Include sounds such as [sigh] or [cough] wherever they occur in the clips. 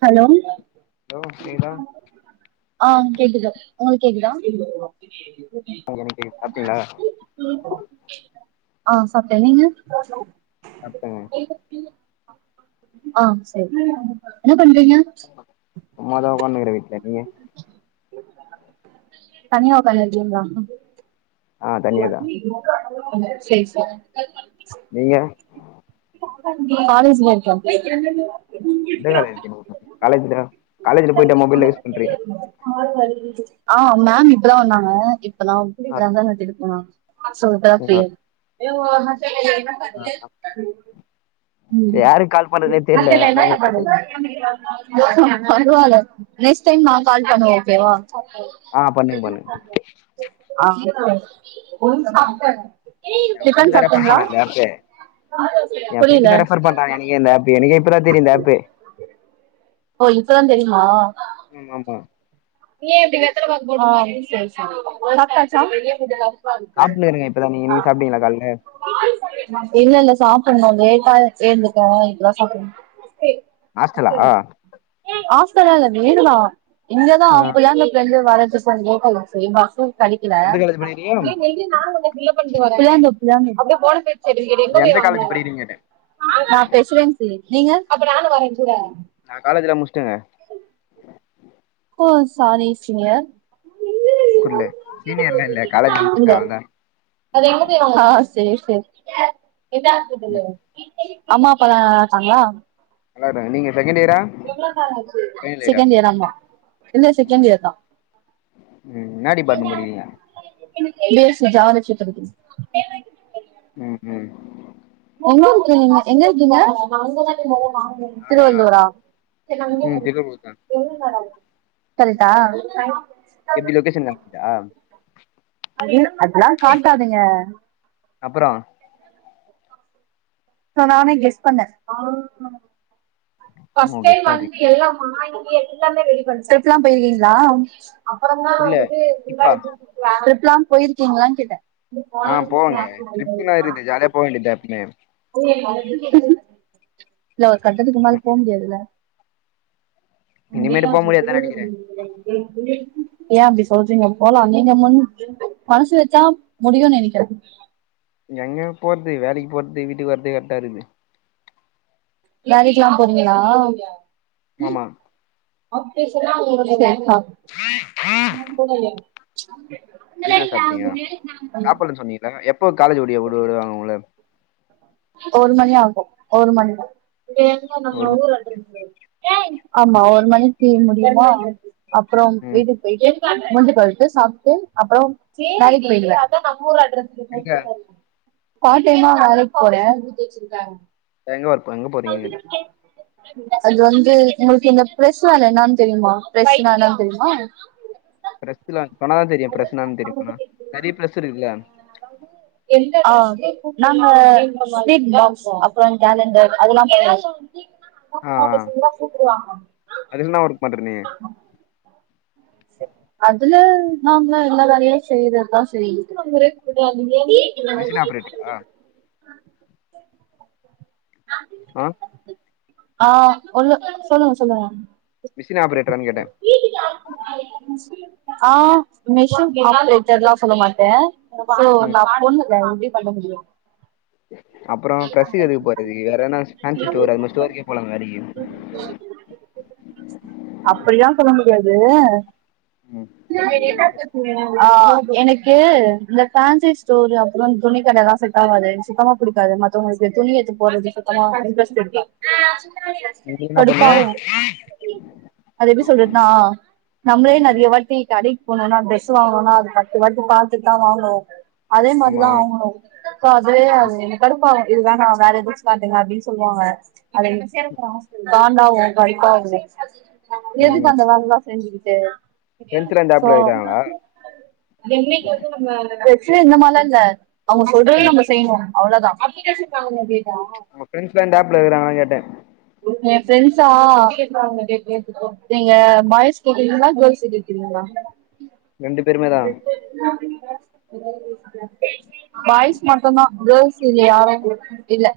Hello hello செய்தா ஆ கேக்குது உங்களுக்கு கேக்குதா எனக்கு கேக்குது சாப்ட்டீங்களா [unintelligible] ஆ சாப்ட்டே நீங்க சாப்டேங்க ஆ சரி என்ன பண்றீங்க சும்மாதா உக்காந்துக்கர வீட்ல நீயி தனியா உக்காந்துருகீங்களா ஆ தனியாதா சரி சா நீங்க காலேஜ்ல இருக்கே எந்த காலேஜ் காலேஜ்க்கா காலேஜ்ல போயிட்டா மொபைல் யூஸ் பண்றிங்க ஆ மேம் இப்பதா வந்தாங்க இப்பதா ஆ [unintelligible] சோ [inaudible] ஆ ஆ யாருக்கு கால் பண்றதுனே தெர்ல மத்தல்ல என்ன அதனாலதா உங்களுக்கு மெசேஜ் பண்ணுவீங்க பரவால நெக்ஸ் டைம் நா கால் பண்ணுவே ஓகேவா [inaudible] ஆ பண்ணுங்க பண்ணுங்க ரெண்டு டிஃபன் பேரு ரெபர் சாப்ட்டீங்களா பண்ணாங்க நேத்தே எ புரியல ஃப்ரெண்டு தா ரெபர் பண்றான் எனக்கு ஆப்பு எனக்கு எப்றா தெரியும் அப்பே ஓ இப்பதா தெரியுமா ம் ஆமா [unintelligible] நீன் எப்டித்த ப போடுரி சரி சாப்பட்டுனு இருக்கே இப்பதா நீ சாப்டிங்ளா கால்லே இல்ல இல்ல சாப்பணு லேட்டா ஆயிச்சு இப்ப தா சாப்பனு ஆஸ்டலா ஆஸ்டல்லா இல்ல வீடு தா இங்கதா புள்ளாங்க வரத்துக்கு சரி பஸ்ஸு கழிக்கல எந்த காலேஜ் நீ படிக்கிறீங்க நில்லுரி கொஞ்சம் பண்ணா அப்படியே எந்த காலேஜ் போன படிக்கிறீங்க கேட்டே நான் பேசுறேன் நீங்க நா காலேஜ்ல்லா முச்சுட்டேங்க ஒ சாரி சீனியர் குர்லே சீனியர்லா இல்ல காலேஜ்லா முட்ச்சுட்டே அவ்ளோ தா ஆ சரி சரி அம்மா அப்பாலா நல்லா இருக்காங்களா நல்லாருக்காங்க நீங்க செகண்ட் இயரா ஃபைனல் இயரா செகண்ட் இயர் ஆமா இல்ல செகண்ட் இயர் தா என்ன டிபாட்மண்ட் படிக்றீங்க பி எஸ் சி ஜூவாலஜி படிக்கற ம் ம் ஒண்ணா இருக்கீங்க எங்க இருக்கீங்க நானா திருவள்ளூரா ம் திருவள்ளூர் தான் கரெட்டா ஆ அது அதல்லா காட்டாதுங்க அப்றம் சோ நானே கெஸ் பண்ணே ஓ கெஸ் ஸ்டெப்லா பண்றீங்க போயிருக்கீங்களா புர்ல ட்ரிப்பா ஸ்டெப்லா போயிருக்கீங்களான்னு கேட்டே இருப்பா ஆ போவாங்க ட்ரிப்புனா இருக்குது ஜாலியா போ வேண்டியதா எப்பமே இல்ல ஒரு கட்டத்துக்கு மேல போ முடியாதுல்ல இனிமேட்டு போ முடியாதுதா நெனைக்கிறே என் அப்டி சொல்றீங்க போலா நீங்க மனசு வச்சா முடியும்னு நனைக்கறே எங்க போறது வேலைக்கு போறது வீட்டுக்கு வரது கரட்டா இருக்கு வேலைக்கெல்லா போறீங்களா ஆமா சரிப்பா [unintelligible] நீங்க என்ன சாப்ட்டீங்க [inaudible] சாப்பட்லன்னு சொன்னீங்கல்ல எப்போ காலேஜ் ஓடி விடு வாங்க உங்கள ஒரு மணி ஆகு ஒரு மணி ஒரு மணி கேட்டீங்க. ஆமா ஒரு மணிக்கு முடியுமா அப்பற ம் வீட்டுக்கு போயிட்டு முந்தி பழத்து சாப்ட்டு அப்பற வேலைக்கு போயிருவே எங்க பார் டைமா வேலைக்கு போறே எங்க வர்க் எங்க போறீங்க அது வந்து உங்களுக்கு இந்த பிரெஸ் வேலை என்னனு தெரியுமா பிரெஸ்ன்ன என்னனு தெரியுமா பிரெஸ்ல [unintelligible] தெரியு பிரெஸ்னா ன்னா தெரியுமா நெறையா ப்ரெஸ் இருக்குல்ல அதாவது ஆ நாங்க ஸ்வீட் பாக்ஸ் அப்பற கேலண்டர் அதெல்லா [inaudible] [inaudible] பேசி இருந்த கூப்புடு வாங்க அது என்னா ஒர்க் பண்ணற நீ [unintelligible] அதுல நாங்க எல்லா தனியா செய்றதுதா [inaudible] மிஷின் ஆப்ரேட் பண்ண வா ஆ ஆ உள்ள சொல்லுங்க சொல்லுங்க மிஷின் ஆப்ரேட்டரான்னு கேட்டே ஆ மிஷின் ஆப்ரேட்டர்ல்லா சொல்ல மாட்டே சோ ம் நா பொண்ணுங்க எப்படி பண்ண முடியு அப்பற [inaudible] ஸ்டோர் அது மாரி ஸ்டோருக்கே போலா வேலைக்கி அப்புடில சொல்ல முடியாது ம் [inaudible] ஆ எனக்கு இந்த பேன்சி ஸ்டோரு அப்பற துணி கடைல செட் ஆவாது சுத்தமா பிடிக் மத்தவங்களுக்கு துணி எடுத்து போடுறது சுத்தமா இன்ட்ரஸ்ட் இருக்கா நீ என்ன பண்ணு கடுப்பவு அத எப்டி சொல்லுறது னா நம்மளே நெறைய வாட்டி கடைக்கு போணும்னா டிரரெஸ் வாங்கணுனா அது பத்து வாட்டி பாத்துட்டு தா வாங்குவோ அதே ஆமா மாரிதா அவங்களு [unintelligible] கடுப்பாகும் இது வேணா வேற எதச்சு காட்டுங்க அப்படின் சொல்லுவாங்க [inaudible] காண்டாகும் கடுப்பாவும் ம் எதுக்கு அந்த வேலைலா செஞ்சுக்கிட்டு ஃப்ரெண்ட்ஸ்லா இந்த சோ ஆப்ல இருக்காங்களா ச்ச இந்த மாரிலா இல்ல அவங்க சொல்றது ம் நம்ம செய்யணும் அவ்ளதான் அப்ளிகேஷன் வாா [unintelligible] உங்க ஃபிரண்ட்ஸ்லா இந்த ஆப்ல இருக்ராங்ளானு கேட்டேன் என் ஃபிரண்ட்ஸா நீங்க பாய்ஸ் கேக்குறீங்களா கேர்ள்ஸ கேக் றீங்களா ரெண்டு பேருமே தான் [inaudible] பாய்ஸ் மட்டும்தான் கேர்ள்ஸ் இங்கே யாரும் இல்லை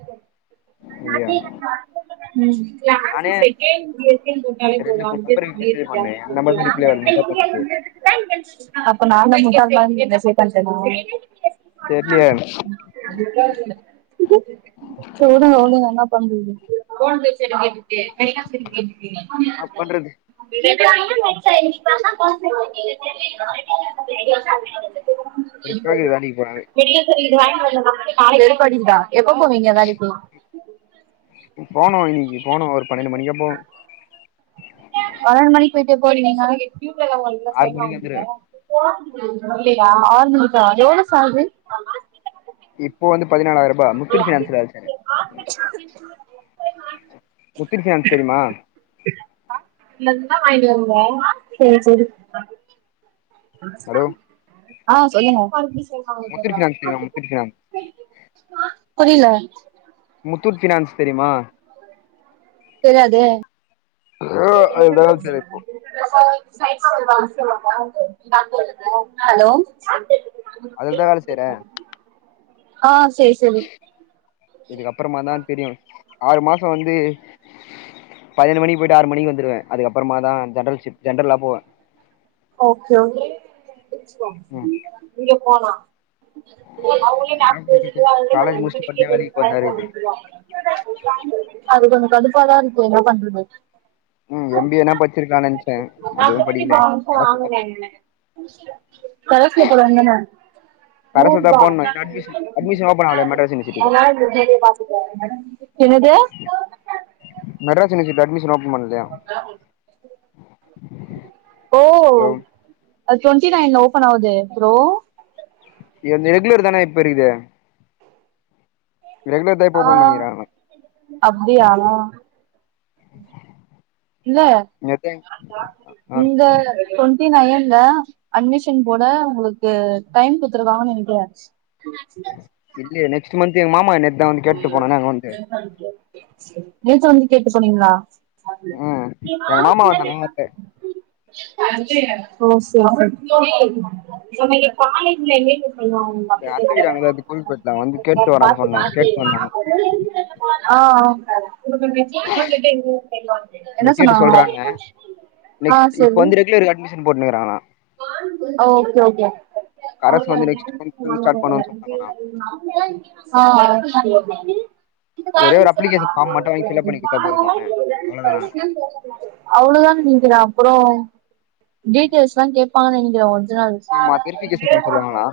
இல்லையா [inaudible] ம் கிளாஸ் நானே செகண்ட் இயர்னு போட்டாலே ரெண்டு போது மூணு நம்பருக்கு மெசேஜ் பண்ணே என் நம்பருமே ரிப்ளை வரல நீதா பண்ணியே [unintelligible] [inaudible] அப்ப நா தா முட்டாள் மாரி மெசேஜ் பண்டேனா தெர்லயே என்னா செரி உடுங்க உடுங்க என்னா பண்றது பண்றது [inaudible] [inaudible] வெறுப்பாகுது வேலைக்கு போனாவே வெறுப்படிக்குதா எப்ப போவீங்க வேலைக்கி போனோ இன்னிக்கி போனோ ஒரு பன்னெண்டு மணிக்கா போவ பன்னெண்டு மணிக்கு போயிட்டு எப்ப வருவீங்க ஆறு மணிக்கு வந்துருவே ஆறுமணிக்கா எவ்வளோ சேலரி இப்போ வந்து பதினாலாயிரபா முத்து ஃபினான்ஸ்ல இருக்க ஆ முத்து ஃபினான்ஸ் தெரியுமா செரி செரி ஹலோ ஆ சொல்லுக்க முத்தூட் ஃபினான்ஸ் தெரியுமா முத்தூட் ஃபினான்ஸ் புரியுல முத்தூட் ஃபினான்ஸ் தெரியுமா தெரியாதே அதுலதா வேல செய்ற இப்போ ஹலோ அதுலதா வேல செய்றே ஆ செரி செரி இதுக்கப்பறமாதா தெரியு ஆறு மாசோ வந்து பண்ணென்டு மணிக்கு போயிட்டு ஆறு மணிக்கு வந்துருவ அதுக்கப்பறமாதா ஜென்ரல் ஷிப்ட் ஜென்ரல்லா போவே ஓகே ஓகே ம் இங்க போனா [unintelligible] என்ன பண்றது காலேஜ் முடிச்சுட்டு உடனே வேலைக்கு போறதா இருக்குது அது கொஞ்சோ கடுப்பாதா இருக்கோ என்ன பண்றது ம் எம் பி ஏனா படிச்சிருக்கலான்னு நென்ச்சே அதுவு படிக்கல இப்ப கரஸ்ல வாங்கன என்ன பலசுல போடாதீங்க என்ன கரஸ்ல தா நூறுபா போட்ணு இன்னு அட்மிஷன் அட்மிஷன் ஓப்பன் ஆகல மெட்ராஸ் யூனிவர்சிட்டில [unintelligible] என்னது மெட்ராஸ் யூனிவர்சிட்டில அட்மிஷன் ஓப்பன் பண்ணு ஓ ஹலோ அது டுவெண்ட்டி நைன்ல ஓபன் ஆவுது ப்ரோ என்ந்து எகுலர் தான இப்போ இருக்குது ரெகுலர் தா இப்ப ஆ ஓப்பன் பண்ணிக்கிறாங்க அப்டியா இல்ல நேத்தே ஆ இந்த டொண்ட்டி நெயன்ல அட்மிஷன் போட உங்குளுக்கு டைம் குடுத்துருக்காங்கன்னு நெனைக்குறே இல்லியே நெக்ஸ்ட்டு மந்த்து ஏ மாமா நேத்துதா வந்து கேட்டு போனாங்க அங்க வன்ட்டு [unintelligible] நேத்து வந்து கேட்டு போனீங்களா ம் எங்க மாமா வந்தானே நேத்து ஓ செரி செரி இது அத்த வீடு அங்க இருக் கொருக்குபேட்ல வந்து கேட்டு வாடான்னு சொன்னே கேட்னு வந்தாங்க ஆ இத என்ன கேட்டு சொன்னாங்லா சொல்றாங்க ஆ செரி சின் போட்னுக்குறாளா ஓகே ஓகே அவ்ங்க அரசு அதுல வந்து நெக்ஸ்ட் மந்த் வந்து ஸ்டார்ட் பண்ணுவான்னு வாங்குறதுலர்ந்து சொன்னாங்களா ஆ அடுத்துநாள்லியு ப்ளானு இ ஒரே ஒரு அப்ளிகேஷன் ஃபார்ம் மட்டு வாங்கி ஃபில்அப் பண்ணி குடுத்தா போதுமாமே அவ்ளோதானா அவுளோதான் நென்க்கிறே அப்புறோ டீட்டெயல்ஸ்லா கேப்பாங்க நெனைக்கிற ஒர்ஜுனல் [inaudible] ஆமா வெரிஃபிகேஷன் பண்ண சொல்லுவாங்களா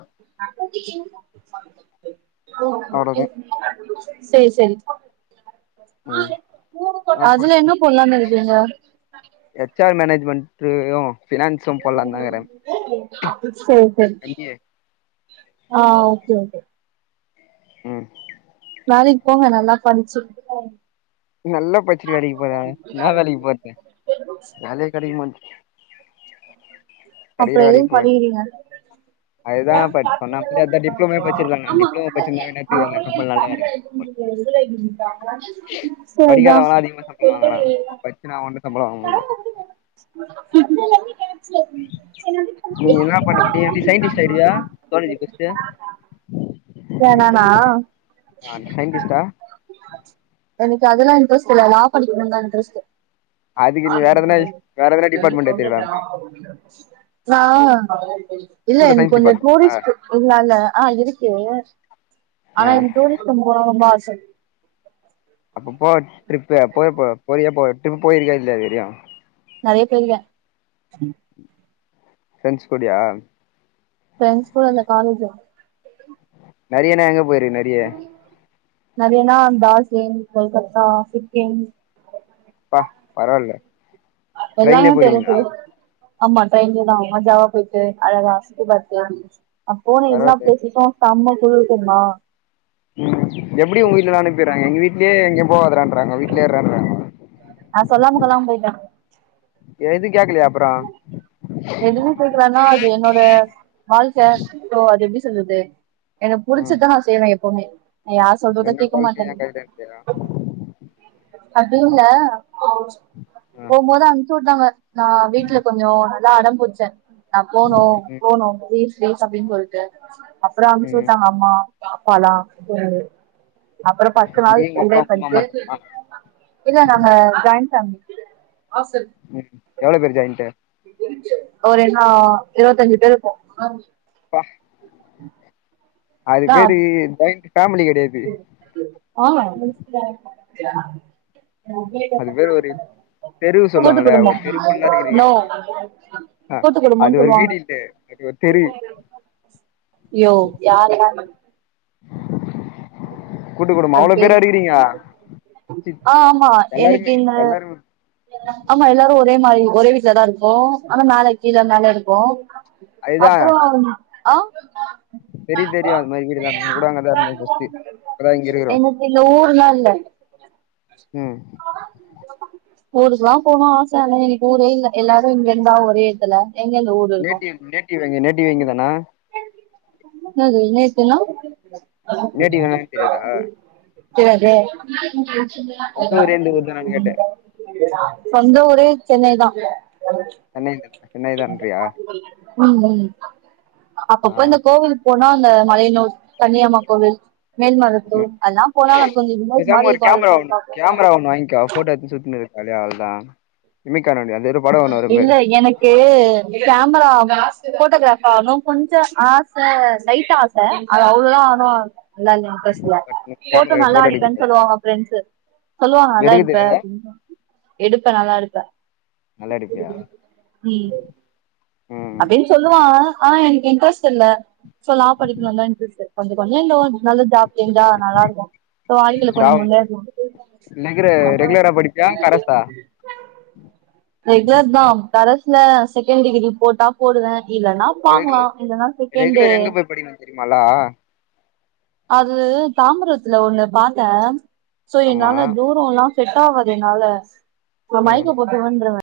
ஓ அவ்ளோதா சேரி சேரி ம் அப்ப அதுல என்ன போட்லான் இருக்கீங்க ஹெச் ஆர் மேனேஜ்மெண்ட்திலியு சேரி சேரி எம் பி ஏ ஆ ஓகே ஓகே ம் வேலைக் போங்க நல்லா படிச்சு நல்லா படிச்சுட்டு வேலைக்கு போங்க என்னா வேலைக்கு போற்து வேலயே கெடைக்க மாட் [unintelligible] படிக்கிற அப்புறோ வேலைக்கு எதுக் போ படிக்கிறீங்க அதுதான் இப்ப சொன்ன மாரி அதான் டிப்ளமோ படிச்சிருக்காங்க ஆமா டிப்ளமோ படிச்சிருந்தா என்னத்துக்கு அந்த கம்பெனில நல்ல வேல இது வந்து [unintelligible] சரிதா படிக்காதவன்லா அதிகமா சம்பளோ வாங்குறா படிச்சுனா ஒன்னு சம்பளோ வாங்க முடில என்ன நீ என்ன பண்ண நீ எப்டி சயின்டிஸ்ட் ஆயிடுவியா காலேஜ் படிச்சுட்டு யார் நானா ஆ சயின்டிஸ்டா எனக்கு அதுலா இன்ட்ரெஸ்ட் இல்ல லா படிக்கணுன்தா இன்ட்ரெஸ்ட்டு அதுக்கு நீங்க வேற எதுனா வேற எதனா டிபாட்மெண்ட் எட்த்துக்குலாம நா இல்ல ஸ்கூல்ல என்க் சயின்ஸ் கொஞ்சோ டிபார்ட்மெண்ட்டா டூரிஸ்ட்டு இல்லல்ல ஆ இருக்கு ஆனா ஆ என்க் டூரிஸ்ட்டம் போனுன்தா ஆச அப்ப போ ட்ரிப்பு போறது போற போயே போ ட்ரிப்புக் போயிருக்கியா இல்லையா இதுவரியு நெறையா போயிருக்க ஃபிரெண்ஸ் கூடயா ஃபிரெண்ஸ் கூட இல்ல காலேஜ்லதா நெறையான எங்க போயிருக்ன நெறையனா தாசேன் கொல்கத்தா சிக்கிம் ப்பா பரவா இல்ல எல்லாமே போக போறோ ஆமா ட்ரெய்ன்லதா மஜாவா போச்சு அழகா சுத்திபாக்றதா இருந்துச்சு நா போன எல்லா பரவால்லையே பிளேஸுக்கு சம்ம குழுரு தெர்மா ம் எப்படி உங்க வீட்டுலலா அனுப்பிறாங்க எங்க வீட்லே எங்கியு போகாதறான்றாங்க வீட்லே இறான்ட்றாங்க நா சொல்லாம கொல்லாம போய்ட்ட எது கேக்லயா எதுவு கேக்குலனா அது என்னோட வாழ்க்க சோ அது எப்டி சொல்றது எனக்கு ம் புடிச்சதா நான் செய்வ எப்பவ்மே நான் யார் சொல்றது என்னோட கேட்க வாழ்க்கை மாட்டன் என் கைல இருக்குயா அப்டி இல்ல ஆ போமோது அம்ச்சு உட்டாங்க நா வீட்ல கொஞ்சோ நல்லா அடம்புட்ச்ச நா போனு ம் போனு ப்ளீஸ் ப்ளீஸ் அப்டின் சொல்ட்டு அப்புறோ அம்ச்சு ம் உட்டாங்க அம்மா பாப்பலா அப்றொ பத்து நாள் நீயு உங்க அப்பா என்ஜாய் உங்க அம்மா பண்ட்டு மட்டுமா இல்ல நாங்க ஜாய்ன் ஃபேம்லி ம் எவ்ளோ பேரு ஜாயின்ட்டு ஒரு அ இருவத்தஞ்சு பேரு இருப்போ ப்பா அது நா பேரு ஜாயிண்ட் ஃபேமிலி கெடையாது [unintelligible] அது பேரு ஒரு தெருவு கூட்டு சொல்லுவாங்கல்ல குடும்பொ ஒரு தெரு ஃபுல்லா இருக்கிறீங்க நோ ஆ அது கூட்டக்குடும்பன்னு ஒரு சொல்வாங்க வீடு இல்ல அது ஒரு தெரு யோ யார் யா கூட்டு குடும்பொ அது அவ்ளோ பேரு பேரா இருக்றீங்க ஆ ஆமா எனக்கு இந்த எல்லாருமே ஆமா எல்லாரு ஒரே மாரி ஒரே வீட்லதா இருக்கோ ஆனா மேல கீழே மேல இருக்கோ அதுதா அப்பறொ ஆ தெரியு தெரியு அது மாறி வீடெலா நா கூட அங்கதா இருந்த ஃபஸ்ட்டு இப்பதா இங்க இருக்குறோ எனக்கு இந்த ஊர்லால்ல ம் ஊருக்லா போனு ஆச எனக்கு ஊரே இல்ல எல்லாரு இங்க இருந்தா ஒரே எத்துல எங்கந்து ஊரு நேட்டிவ் நேட்டிவ் எங்க நேட்டிவே இங்கதானா [unintelligible] என்ன அ நேட்டிவ் என்னன்னு தெரியாதா [inaudible] சொந்த ஊரே இந்த ஊர் தானான்னு கேட்டே சொந்த ஊரே சென்னைதா சென்னை சென்னைதான்றியா ம் ம் ஆ அப்பப்ப இந்த கோவில்க்கு போனா அந்த மலையனூர் கன்னியம்மா கோவில் மேல்மரூ அதல்லா போனால கொஞ்சொ வில்லேஜ் பேசாம ஒரு மாறிருக்கு கேமரா பண்ணி ஒன்னு பா கேமரா வாங்கிக்கோ ஃபோட்டோ எடுத்து சு தான் வே [unintelligible] இல்ல எனக் கு கேமரா ஆச போட்டோகிராப் [unintelligible] ஆகணு கொஞ்சொ ஆச லைடா ஆச ல அது அவ்ளவுல்லா நல்லா இ இன்ட்ர இல்ல ஃபோட்டொ கேமரால நல்லா ஃபோட்டோ எடுக்க எடுப்பேன்னு தெரியாது சொல்லுவாங்க ஃபிரண்ட்ஸு சொல்லுவாங்க நல்லா எடுக்க எடுப்பே தெரியாதா எடுப்பே நல்லா எடுப்பே நல்லா எடுப்பியா ம் அப்டின்னு சொல்லுவாங்க ஆ எனக்கு இன்ட்ரெஸ்ட் இல்ல சொ லா படிக்கலந்தா இன்ட்ரெஸ்ட் கொஞ்சொ கொஞ்சொ இதுவா நல்ல ஜாப் தெரிஞ்சா நல்லாருக்கு [unintelligible] வாழ்க்கையில கொஞ்சம் ராவ் முன்னேறதுக்கு ரெகுல ரெகுலரா படிப்பியா கரஸ்ஸா ரெகுலர் தா கரஸ்சல செகண்ட் டிகிரி போட்டா போடுவே இல்லனா வாங்லா இல்லானா செகண்டு நெஜமாலா அது தாம்பரத்துல ஒண்ணு பாத்தே சோ ஆமா என்னால தூர் ல்லா செட் ஆவது என்னால ஒரு ம் மயக்க போட்டு விழுந்துறுவே